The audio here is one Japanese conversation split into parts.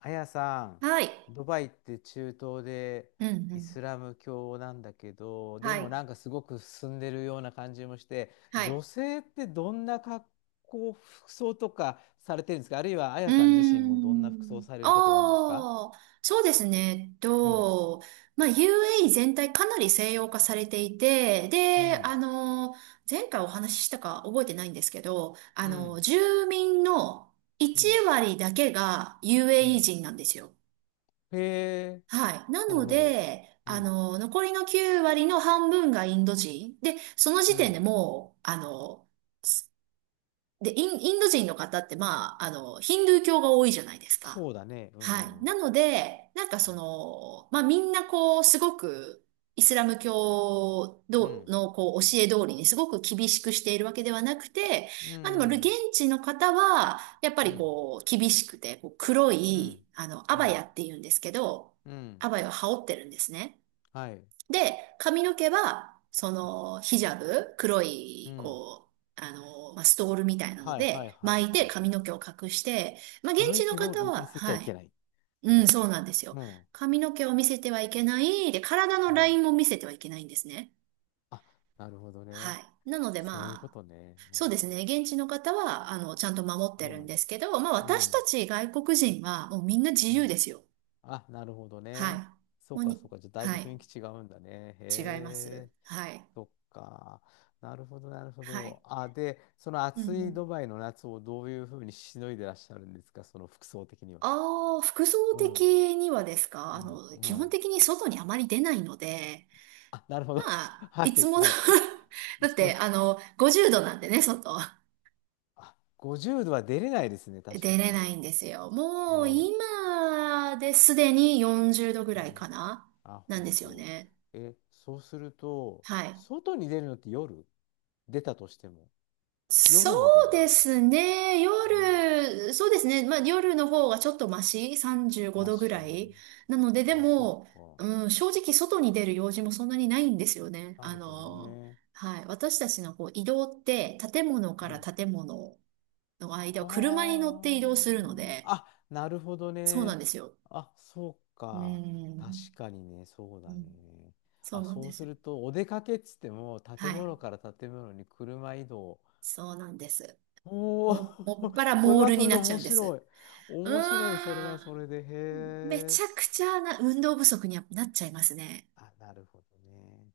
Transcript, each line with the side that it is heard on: left: あやさん、
right: はい。
left: ドバイって中東で
right: うんう
left: イ
right: ん。
left: スラム教なんだけど、で
right: は
left: も
right: い。
left: なんかすごく進んでるような感じもして、
right: はい。
left: 女性ってどんな格好、服装とかされてるんですか？あるいはあ
right: う
left: や
right: ー
left: さん自身もどんな服装
right: ん。
left: されることが多いんですか？
right: ああ、そうですね。
left: うん、
right: まあ、UAE 全体かなり西洋化されていて、
left: う
right: で、
left: ん、
right: 前回お話ししたか覚えてないんですけど、
left: うん、
right: 住民の
left: うん、
right: 1割だけが
left: う
right: UAE
left: ん。
right: 人なんですよ。
left: へえ、
right: はい。な
left: なる
right: の
left: ほど。
right: で、
left: うん、
right: 残りの9割の半分がインド人。で、その
left: う
right: 時点で
left: ん。
right: もう、で、インド人の方って、まあ、ヒンドゥー教が多いじゃないですか。
left: そうだね。う
right: はい。
left: ん、
right: なので、なんかその、まあ、みんなこう、すごく、イスラム教
left: う
right: ど
left: ん、
right: のこう教え通りにすごく厳しくしているわけではなくて、
left: う
right: まあでも現
left: ん。
right: 地の方は、やっぱ
left: うん、う
right: り
left: ん、
right: こう、厳しくて、こう黒
left: う
right: い、
left: ん、
right: ア
left: う
right: バヤ
left: ん。
right: って言うんですけど、
left: うん、
right: アバヤを羽織ってるんですね。
left: はい。う
right: で、髪の毛は、そ
left: ん、
right: の、ヒジャブ、黒
left: う
right: い、
left: ん、
right: こう、まあ、ストールみたいなの
left: はいはい
right: で、
left: はい
right: 巻い
left: はいは
right: て
left: い。
right: 髪の毛を隠して、まあ、現
left: 髪の
right: 地の
left: 毛も
right: 方
left: 見
right: は、
left: せちゃ
right: は
left: いけ
right: い。
left: ない。
right: うん、そ
left: も
right: うなんです
left: う。
right: よ。
left: うん。
right: 髪の毛を見せてはいけない。で、体の
left: う
right: ライ
left: ん。
right: ンも見せてはいけないんですね。
left: あ、なるほど
right: は
left: ね。
right: い。なので、
left: そういうこ
right: まあ、
left: とね。
right: そうですね。現地の方は、ちゃんと守っ
left: う
right: てる
left: ん。
right: んですけど、まあ、
left: う
right: 私
left: ん。う
right: た
left: ん。
right: ち外国人は、もうみんな自
left: う
right: 由
left: ん、
right: ですよ。
left: あ、なるほど
right: はい。
left: ね。そう
right: もう
left: か
right: に、
left: そうか。じゃあだいぶ
right: はい。
left: 雰囲気違うんだね。へ
right: 違います。
left: え。
right: はい。
left: そっか。なるほどなるほ
right: はい。
left: ど。あ、で、その
right: うんう
left: 暑い
right: ん。
left: ドバイの夏をどういうふうにしのいでらっしゃるんですか、その服装的には。
right: ああ、服装
left: うん。
right: 的にはですか？
left: うん。う
right: 基本
left: ん。
right: 的に外にあまり出ないので、
left: あ、なるほど。
right: ま あ、
left: は
right: いつ
left: い
right: もの
left: はい。
right: だって、50度なんでね、外。
left: あ、50度は出れないですね、確か
right: 出
left: に
right: れな
left: ね。
right: いんですよ。
left: ね
right: もう、
left: え。
right: 今ですでに40度ぐ
left: う
right: らいか
left: ん。
right: な、
left: あ、
right: なんで
left: 本
right: すよ
left: 当。
right: ね。
left: え、そうすると、
right: はい。
left: 外に出るのって夜出たとしても。
right: そ
left: 夜も出
right: う
left: な
right: で
left: い。
right: すね。
left: うん。
right: 夜、そうですね。まあ夜の方がちょっとマシ、35
left: マ
right: 度ぐら
left: シ。
right: い。なので、で
left: あ、そっ
right: も、
left: か。
right: うん、正直外に出る用事もそんなにないんですよね。
left: なるほどね。
right: はい。私たちのこう移動って、建物か
left: う
right: ら
left: ん。
right: 建物の間を車に乗って移動するの
left: は
right: で、
left: あ。あ、なるほど
right: そうなん
left: ね。
right: ですよ。
left: あ、そう
right: う
left: か。確
right: ん、
left: かにね、そう
right: う
left: だ
right: ん、
left: ね。
right: そう
left: あ、
right: なん
left: そ
right: で
left: う
right: す
left: す
right: よ。
left: ると、お出かけっつっても、
right: は
left: 建
right: い。
left: 物から建物に車移動。
right: そうなんです。
left: おお、
right: もっ ぱら
left: それ
right: モー
left: は
right: ル
left: そ
right: に
left: れで
right: なっちゃ
left: 面
right: うんで
left: 白
right: す。
left: い。
right: う
left: 面白い、それ
right: ー
left: はそ
right: ん。
left: れで。へ
right: めち
left: え。
right: ゃくちゃな運動不足にはなっちゃいますね。
left: あ、なるほどね。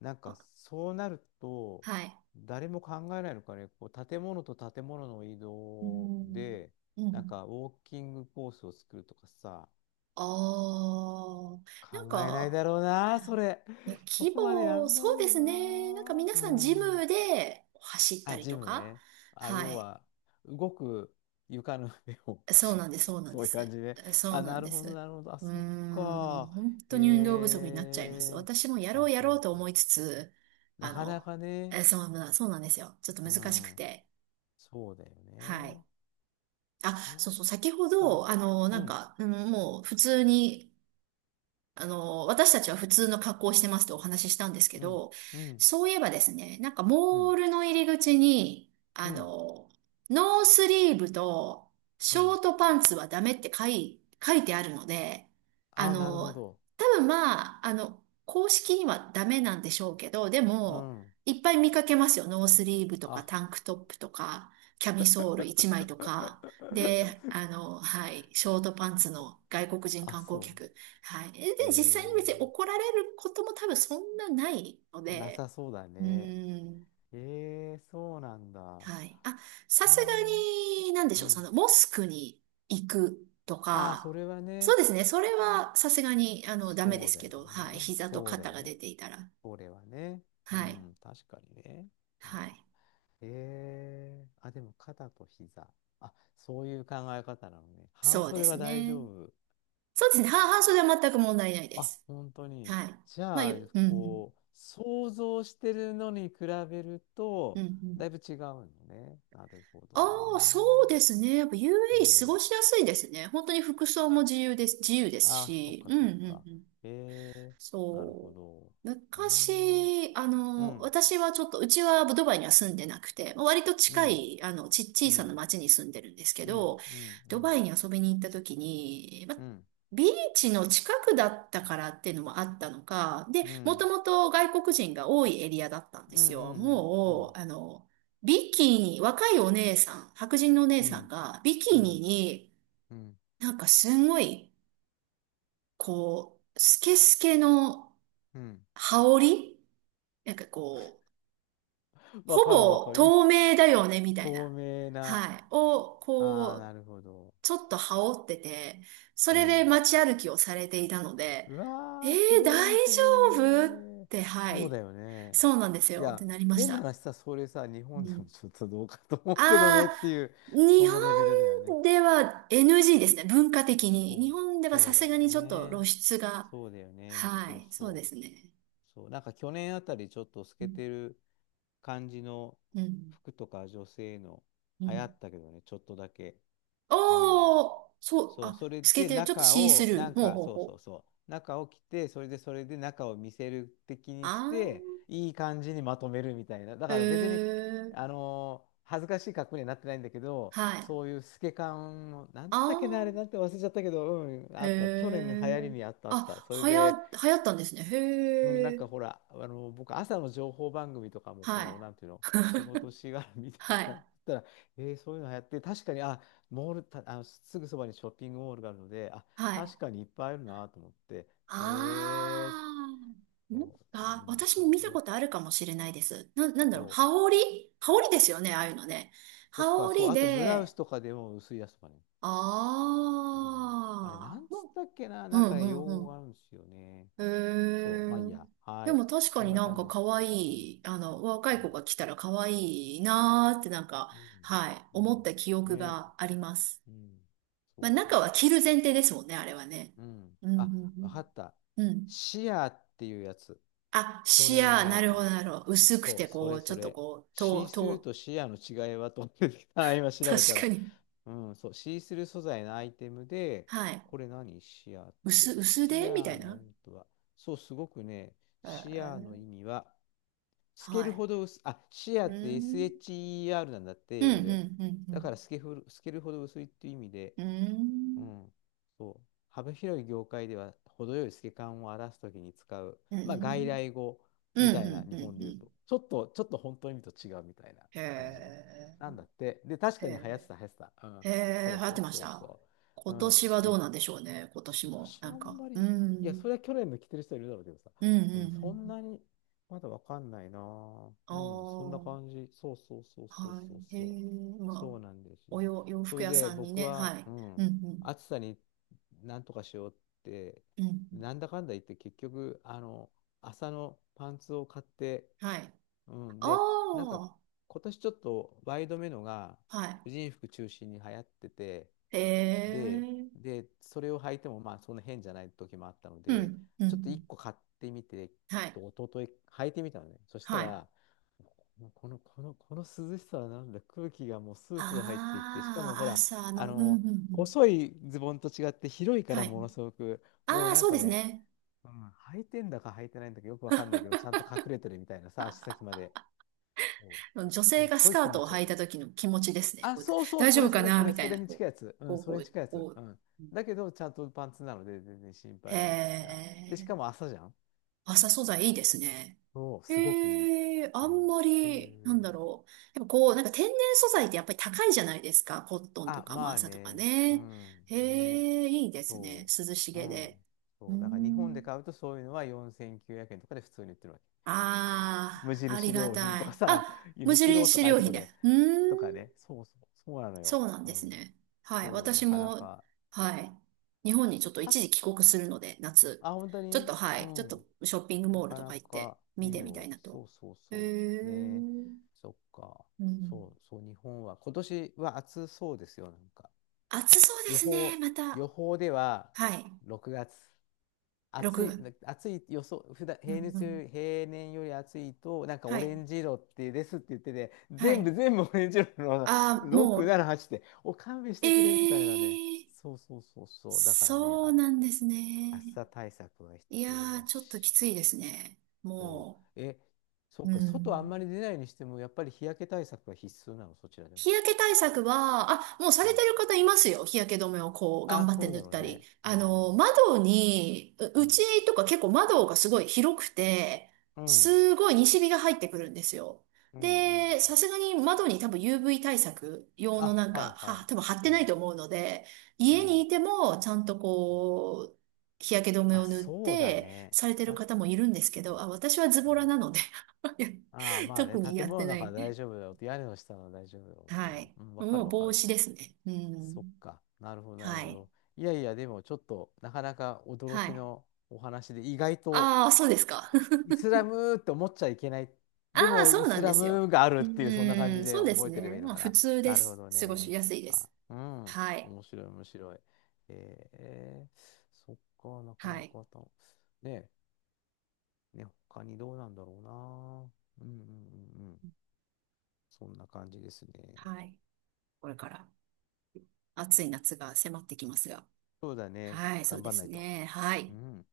left: なんか
right: あ、
left: そうなると、
right: はい。
left: 誰も考えないのかね、こう建物と建物の移
right: う
left: 動
right: ん。
left: で、
right: う
left: なん
right: ん。
left: かウォーキングコースを作るとかさ、
right: ああ。
left: 考
right: なん
left: えない
right: か、
left: だろうな、それ。
right: うん、
left: そ
right: 規
left: こまでや
right: 模、
left: ん
right: そ
left: な
right: う
left: い
right: で
left: よ
right: すね。なんか
left: な。
right: 皆
left: う
right: さんジ
left: ん。
right: ムで走った
left: あ、
right: り
left: ジ
right: と
left: ム
right: か。
left: ね。あ、
right: は
left: 要
right: い。
left: は、動く床の上を
right: そう
left: 走るっ
right: なんです、
left: て、
right: そ うなん
left: そ
right: で
left: ういう感
right: す。
left: じで。
right: そう
left: あ、
right: な
left: な
right: ん
left: る
right: で
left: ほど、
right: す。
left: なるほど。あ、
right: うー
left: そっ
right: ん。
left: か。
right: 本当
left: へ
right: に運動不足になっちゃいます。
left: え。
right: 私もやろ
left: あ、
right: うや
left: ほ
right: ろう
left: ん
right: と
left: と。
right: 思いつつ、
left: な
right: あ
left: かな
right: の、
left: かね。
right: そうなんですよ。ちょっと
left: う
right: 難しく
left: ん。
right: て。
left: そうだよ
right: はい。
left: ね。
right: あ、
left: そ
right: そ
left: っ
right: うそう、先ほ
left: か。
right: ど、
left: う
right: なん
left: ん、
right: か、うん、もう普通に、私たちは普通の格好をしてますとお話ししたんですけ
left: うん、
right: ど、
left: うん、
right: そういえばですね、なんか
left: う
right: モー
left: ん、
right: ルの入り口に、
left: うん、
right: ノースリーブと
left: う
right: ショ
left: ん。
right: ートパンツはダメって書いてあるので、あ
left: あ、なるほ
right: の、
left: ど。
right: 多分まあ、公式にはダメなんでしょうけど、で
left: う
right: も、
left: ん。
right: いっぱい見かけますよ。ノースリーブとかタ
left: あ。
right: ンクトップとか、キャミソール1枚とか。で、はい、ショートパンツの外国人
left: あ、
right: 観光
left: そ
right: 客。はい。で、
left: う。
right: 実際に別に怒
left: え
right: られることも多分そんなないの
left: ー、な
right: で、
left: さそうだ
right: う
left: ね。
right: ーん。
left: ええ、そうなんだ。あ
right: はい。あ、さすが
left: あ、
right: に、なんで
left: う
right: しょう、そ
left: ん。
right: の、モスクに行くと
left: ああ、そ
right: か、
left: れは
right: そう
left: ね、
right: ですね、それはさすがに、ダメで
left: そう
right: す
left: だ
right: け
left: よ
right: ど、はい。
left: ね。
right: 膝と
left: そうだ
right: 肩
left: よ
right: が
left: ね。
right: 出ていたら。
left: それはね。う
right: はい。
left: ん、確かにね。うん、
right: はい。
left: ええ、あ、でも肩と膝。あ、そういう考え方なのね。半
right: そうで
left: 袖
right: す
left: は大
right: ね。
left: 丈夫。
right: そうですね、半袖は全く問題ないで
left: あ、
right: す。
left: 本当に。
right: はい。
left: じ
right: まあ、
left: ゃあ、
right: ゆうん、うん、
left: こう、想像してるのに比べる
right: う
left: と、
right: ん、うん。
left: だいぶ違うのね。なるほ
right: あ
left: ど
right: あ、そ
left: ね。
right: うですね。やっぱ
left: う
right: UAE 過ご
left: ん。
right: しやすいですね。本当に服装も自由です、自由です
left: あ、そっ
right: し。
left: か
right: うんう
left: そっ
right: ん
left: か。
right: うん。
left: えー、なるほ
right: そう。
left: ど。うーん。
right: 昔、
left: うん、
right: 私はちょっと、うちはドバイには住んでなくて、まあ割と
left: う
right: 近
left: ん、
right: い、
left: う
right: 小さな
left: ん、
right: 町に住んでるんですけ
left: うん、
right: ど、
left: うん、う
right: ドバ
left: ん、
right: イに遊びに行った時に、まあ
left: うん、
right: ビーチの近くだったからっていうのもあったのか、で、
left: う
right: もと
left: ん、
right: もと外国人が多いエリアだったんで
left: うん、う
right: すよ。
left: ん、う
right: も
left: ん、
right: う、ビキニ、若いお姉さん、白人のお姉
left: う
right: さん
left: ん、
right: が、ビキニに
left: うん、
right: なんかすんごい、こう、スケスケの
left: うん。
right: 羽織なんかこう、ほ
left: わかるわ
right: ぼ
left: かる。い、
right: 透明だよね、みたい
left: 透
right: な。
left: 明な。
right: はい。を、こ
left: ああ、
right: う、
left: なるほど。
right: ちょっと羽織ってて、そ
left: う
right: れで
left: ん。
right: 街歩きをされていたので、
left: う
right: え
left: わー、すご
right: 大
left: い、それ。
right: 丈夫って、は
left: そう
right: い。
left: だよね。
right: そうなんです
left: い
right: よ。って
left: や、
right: なりまし
left: 変な
right: た。
left: 話さ、それさ、日
right: う
left: 本で
right: ん。
left: もちょっとどうかと思うけど
right: あ
left: ねってい
right: あ、
left: う、
right: 日
left: そのレベルだよね。
right: 本では NG ですね。文化的に。
left: そう
right: 日
left: だ、
right: 本では
left: そ
right: さ
left: うだ
right: すが
left: よ
right: にちょっと露
left: ね。
right: 出が。
left: そうだよね。
right: は
left: そう
right: い。そうで
left: そう。
right: すね。
left: そう。なんか去年あたりちょっと透
right: う
left: け
right: ん。
left: てる感じの
right: うん。
left: 服とか女性の
right: う
left: 流行
right: ん、
left: ったけどね、ちょっとだけ。うん。
right: おー、そう、
left: そう、そ
right: あ、
left: れ
right: 透け
left: で
right: てる。ちょっと
left: 中
right: シース
left: を、な
right: ルー。
left: ん
right: ほう
left: か、
right: ほうほう。
left: 中を着て、それで中を見せる的にして、
right: あ
left: いい感じにまとめるみたいな。だ
right: ー、へ
left: から別に、
right: ー、
left: 恥ずかしい格好にはなってないんだけど、
right: はい。
left: そういう透け感を、なんつったっけな、あれな
right: あ
left: んて忘れちゃったけど、うん、
right: ー、
left: あった。去年の流
right: へ
left: 行り
right: ー。
left: にあったあった。
right: あ、
left: それで、
right: 流行ったんですね。
left: うん、なん
right: へー、
left: かほら、僕、朝の情報番組とかも、
right: は
left: こう、なんていう
right: い。
left: の、仕 事しがら見てるこ
right: は
left: とだ
right: い。
left: ったら、そういうのやって、確かに、あ、モール、た、すぐそばにショッピングモールがあるので、あ、
right: はい。
left: 確かにいっぱいあるなと思って、え
right: あ
left: ー、
right: ー。
left: そう、じゃあみんな
right: 私
left: 買
right: も見
left: う
right: たこ
left: よ。
right: とあるかもしれないです。なんだろう。
left: そう。
right: 羽織羽織ですよね、ああいうのね。
left: と
right: 羽
left: か、そう、
right: 織
left: あとブラウス
right: で、
left: とかでも薄いやつとかね。うん、あれ、な
right: あ
left: ん
right: あ。
left: つったっけな、
right: う
left: なんか
right: んう
left: ね、用
right: んう
left: 語があ
right: ん、
left: るんですよね。
right: へ
left: そう、
right: え。
left: まあいいや。は
right: で
left: い。
right: も確か
left: そん
right: に
left: な
right: なん
left: 感じ
right: か
left: で
right: 可
left: す。うん。
right: 愛い、若
left: う
right: い子
left: ん。
right: が来たら可愛いなーってなんか、
left: うん。
right: はい、
left: う
right: 思っ
left: ん、
right: た記憶
left: ね、
right: があります。
left: うん。
right: ま
left: そ
right: あ
left: うそう
right: 中は
left: そう
right: 着る
left: そ
right: 前
left: う。
right: 提ですもんね、あれはね。
left: うん。
right: うん、う
left: あ、わか
right: ん、
left: った。
right: うん。うん、
left: シアーっていうやつ。
right: あ、
left: 去
right: シ
left: 年
right: ア
left: 流
right: ー、
left: 行
right: な
left: っ
right: るほ
left: たの。
right: ど、なるほど。薄く
left: そう、
right: て
left: そ
right: こ
left: れ
right: う、ちょ
left: そ
right: っと
left: れ。
right: こう、
left: シースルーとシアーの違いはと思ってきた。今 調べた
right: 確か
left: ら。
right: に。
left: うん、そう、シースルー素材のアイテムで、
right: はい。
left: これ何シアーって。
right: 薄
left: シ
right: でみた
left: アー
right: い
left: の
right: な。
left: 意味とは、そう、すごくね、
right: え
left: シアーの
right: ー、
left: 意味は、透け
right: は
left: る
right: い。
left: ほど薄い、あ、シアー
right: う
left: って
right: ん。
left: SHER なんだって、
right: うん、
left: 英
right: う
left: 語
right: ん、
left: で。
right: う
left: だから
right: ん、
left: 透けふる、透けるほど薄いっていう意味で、
right: うん。う
left: う
right: ん。
left: ん、そう。幅広い業界では程よい透け感を表すときに使う、
right: うん、う
left: まあ、外
right: ん、
left: 来語み
right: う
left: た
right: ん、
left: い
right: う
left: な
right: ん、
left: 日
right: う
left: 本
right: ん。
left: で
right: う
left: 言うと、
right: ん、
left: ちょっと、ちょっと本当の意味と違うみたいな
right: へ
left: 感じの。な
right: え、
left: んだって。で、確
right: へ
left: かに
right: え、
left: 流行ってた。うん。
right: へ
left: そ
right: え、流
left: う
right: 行っ
left: そ
right: て
left: う
right: まし
left: そう
right: た。
left: そう。う
right: 今
left: ん。
right: 年はど
left: で、
right: うなんでしょうね、今年
left: 今
right: も。
left: 年あ
right: なん
left: ん
right: か、
left: まり、
right: う
left: いや、そ
right: ん、
left: れは去年も着てる人いるだろうけどさ、
right: うん、うん、
left: う
right: う
left: ん、そん
right: ん。
left: なに、まだわかんないなぁ。
right: あ
left: うん、そんな
right: あ、
left: 感じ。そうそうそうそう
right: は
left: そう
right: い、へ
left: そう。
right: え、まあ、
left: そうなんですよ。
right: 洋
left: そ
right: 服
left: れ
right: 屋
left: で
right: さんに
left: 僕
right: ね、
left: は、
right: はい、
left: う
right: う
left: ん、
right: ん、うん、
left: 暑さになんとかしようって、
right: うん、
left: なんだかんだ言って結局、朝のパンツを買って、
right: はい。
left: うん、
right: あ
left: で、なんか
right: あ、
left: 今年ちょっとワイドめのが婦
right: は
left: 人服中心に流行ってて、
right: い、へ
left: で、
right: え、
left: で、それを履いてもまあそんな変じゃない時もあったの
right: う
left: で、
right: ん、うん、う
left: ちょっと1
right: ん、
left: 個買ってみて、
right: はい、
left: と一昨日履いてみたのね。そした
right: はい。あ
left: ら、この涼しさはなんだ、空気がもうスースー入ってきて、しかもほ
right: あ、
left: ら、
right: 朝
left: あ
right: の、うん、う
left: の、
right: ん、うん、
left: 細いズボンと違って広いか
right: は
left: ら
right: い。
left: ものすごく、もう
right: ああ、
left: なん
right: そう
left: か
right: です
left: ね、
right: ね。
left: うん、履いてんだか履いてないんだかよくわかんないけど、ちゃんと隠れてるみたいなさ、足先まで。そ
right: 女
left: う、す
right: 性
left: っ
right: がス
left: ごい
right: カ
left: 気
right: ー
left: 持
right: トを
left: ちよ
right: 履
left: か
right: い
left: っ
right: た時の気持ちです
left: た。
right: ね。
left: あ、
right: こう、
left: そうそう、
right: 大丈夫かなみた
left: そ
right: い
left: れ
right: な、
left: に
right: こう、
left: 近いやつ。う
right: こ
left: ん、
right: う、
left: そ
right: こ
left: れに
right: う、
left: 近いやつ。
right: こ
left: う
right: う。
left: ん。だけど、ちゃんとパンツなので全然心
right: へ
left: 配ないみたいな。で、し
right: え、
left: かも朝じゃん。
right: 麻素材いいですね。
left: そう、すごくいい。
right: へえ、
left: う
right: あ
left: ん。っ
right: んま
left: て
right: り、なん
left: いう。
right: だろう。やっぱこう、なんか天然素材ってやっぱり高いじゃないですか。コットンと
left: あ、
right: かも
left: まあ
right: 麻とか
left: ね。う
right: ね。
left: ん。ね。
right: へえ、いいですね。
left: そ
right: 涼し
left: う。う
right: げで。
left: ん。
right: うー
left: そう。だから日本で
right: ん。
left: 買うとそういうのは4900円とかで普通に売ってるわけ。無
right: ああ、あり
left: 印
right: が
left: 良
right: た
left: 品とか
right: い。あ、
left: さ、ユ
right: 無
left: ニクロと
right: 印
left: かああいう
right: 良
left: と
right: 品
left: こ
right: で。
left: で。
right: うー
left: とか
right: ん。
left: ね。そうそう。そうなのよ。
right: そうなん
left: う
right: です
left: ん。
right: ね。はい。
left: そう、な
right: 私
left: かな
right: も、
left: か。
right: はい。日本にちょっと一
left: 確、
right: 時帰国するので、夏。
left: あ、本当
right: ちょっ
left: に、
right: と、は
left: う
right: い。ちょっと
left: ん。
right: ショッピング
left: な
right: モール
left: か
right: と
left: な
right: か行って
left: か
right: 見
left: いい
right: てみたい
left: よ。
right: な
left: そ
right: と。
left: うそう
right: へ
left: そう。ねえ、
right: え。
left: そっか。
right: うん。
left: そうそう、日本は。今年は暑そうですよ、なんか。
right: 暑そうで
left: 予
right: すね、
left: 報、
right: また。
left: 予報では
right: はい。
left: 6月。暑い、
right: 6。
left: な暑い予想、普段、
right: う
left: 平
right: んう
left: 熱
right: ん。
left: より、平年より暑いと、なんか
right: は
left: オレ
right: い。
left: ンジ色ってですって言ってて、
right: はい。
left: 全部オレンジ色の
right: ああ、
left: 6、7、
right: も
left: 8って、お勘弁し
right: う、
left: てくれみたいなね。
right: ええ、
left: そうそうそうそう。だからね、
right: そう
left: あ、
right: なんです
left: 暑
right: ね。
left: さ対策は
right: い
left: 必要
right: やー、
left: だ
right: ちょっとき
left: し。
right: ついですね。
left: そ
right: も
left: う。え、そっ
right: う。う
left: か、外あんま
right: ん。
left: り出ないにしても、やっぱり日焼け対策は必須なの、そちらでは。
right: 日焼け対策は、あ、もうさ
left: う
right: れて
left: ん、
right: る方いますよ。日焼け止めをこう、頑
left: あ、
right: 張って
left: そう
right: 塗
left: だ
right: っ
left: ろう
right: たり。
left: ね。うん。う
right: 窓に、うう
left: ん。
right: ちとか結構窓がすごい広くて、
left: うん。
right: すごい西日が入ってくるんですよ。
left: うん。うん、
right: で、さすがに窓に多分 UV 対策用の
left: あ、
right: なん
left: はい
right: か、
left: はい。
right: 多分貼って
left: う
right: ない
left: ん。
right: と思うので、
left: う
right: 家に
left: ん。
right: いてもちゃんとこう、日焼け止め
left: あ、
right: を塗っ
left: そうだ
right: て
left: ね。
right: されてる
left: だっ
right: 方もいるんですけど、
left: て、
right: あ、私はズ
left: う
right: ボラ
left: ん。
right: なので
left: ああ、まあ
right: 特
left: ね、
right: にや
left: 建
right: っ
left: 物
right: て
left: の
right: な
left: 中は大
right: い。
left: 丈夫だよって、屋根の下は大丈夫だよって
right: は
left: ね。
right: い。
left: うん、わか
right: も
left: る
right: う
left: わか
right: 帽
left: る。
right: 子ですね。う
left: そっ
right: ん。
left: か。なるほど、なる
right: は
left: ほ
right: い。
left: ど。いやいや、でもちょっと、なかなか驚
right: は
left: き
right: い。
left: のお話で、意外と、
right: ああ、そうですか。
left: イスラムって思っちゃいけない。
right: あ
left: で
right: あ、
left: も、
right: そ
left: イ
right: うな
left: ス
right: んで
left: ラ
right: すよ。
left: ムがある
right: う
left: っていう、そんな感
right: ー
left: じ
right: ん、
left: で
right: そうです
left: 覚えてれば
right: ね。
left: いいの
right: まあ、
left: か
right: 普
left: な。
right: 通で
left: なるほ
right: す。
left: ど
right: 過ごし
left: ね。
right: やすいで
left: あ、
right: す。
left: うん。
right: はい。
left: 面白い、面白い。えー、そっか、なか
right: は
left: な
right: い。
left: かた、ね、ね、他にどうなんだろうな。うんうんうんうん。そんな感じですね。
right: はい。これから暑い夏が迫ってきますが。
left: そうだね。
right: はい、そう
left: 頑
right: で
left: 張んな
right: す
left: いと。
right: ね。は
left: う
right: い。
left: ん。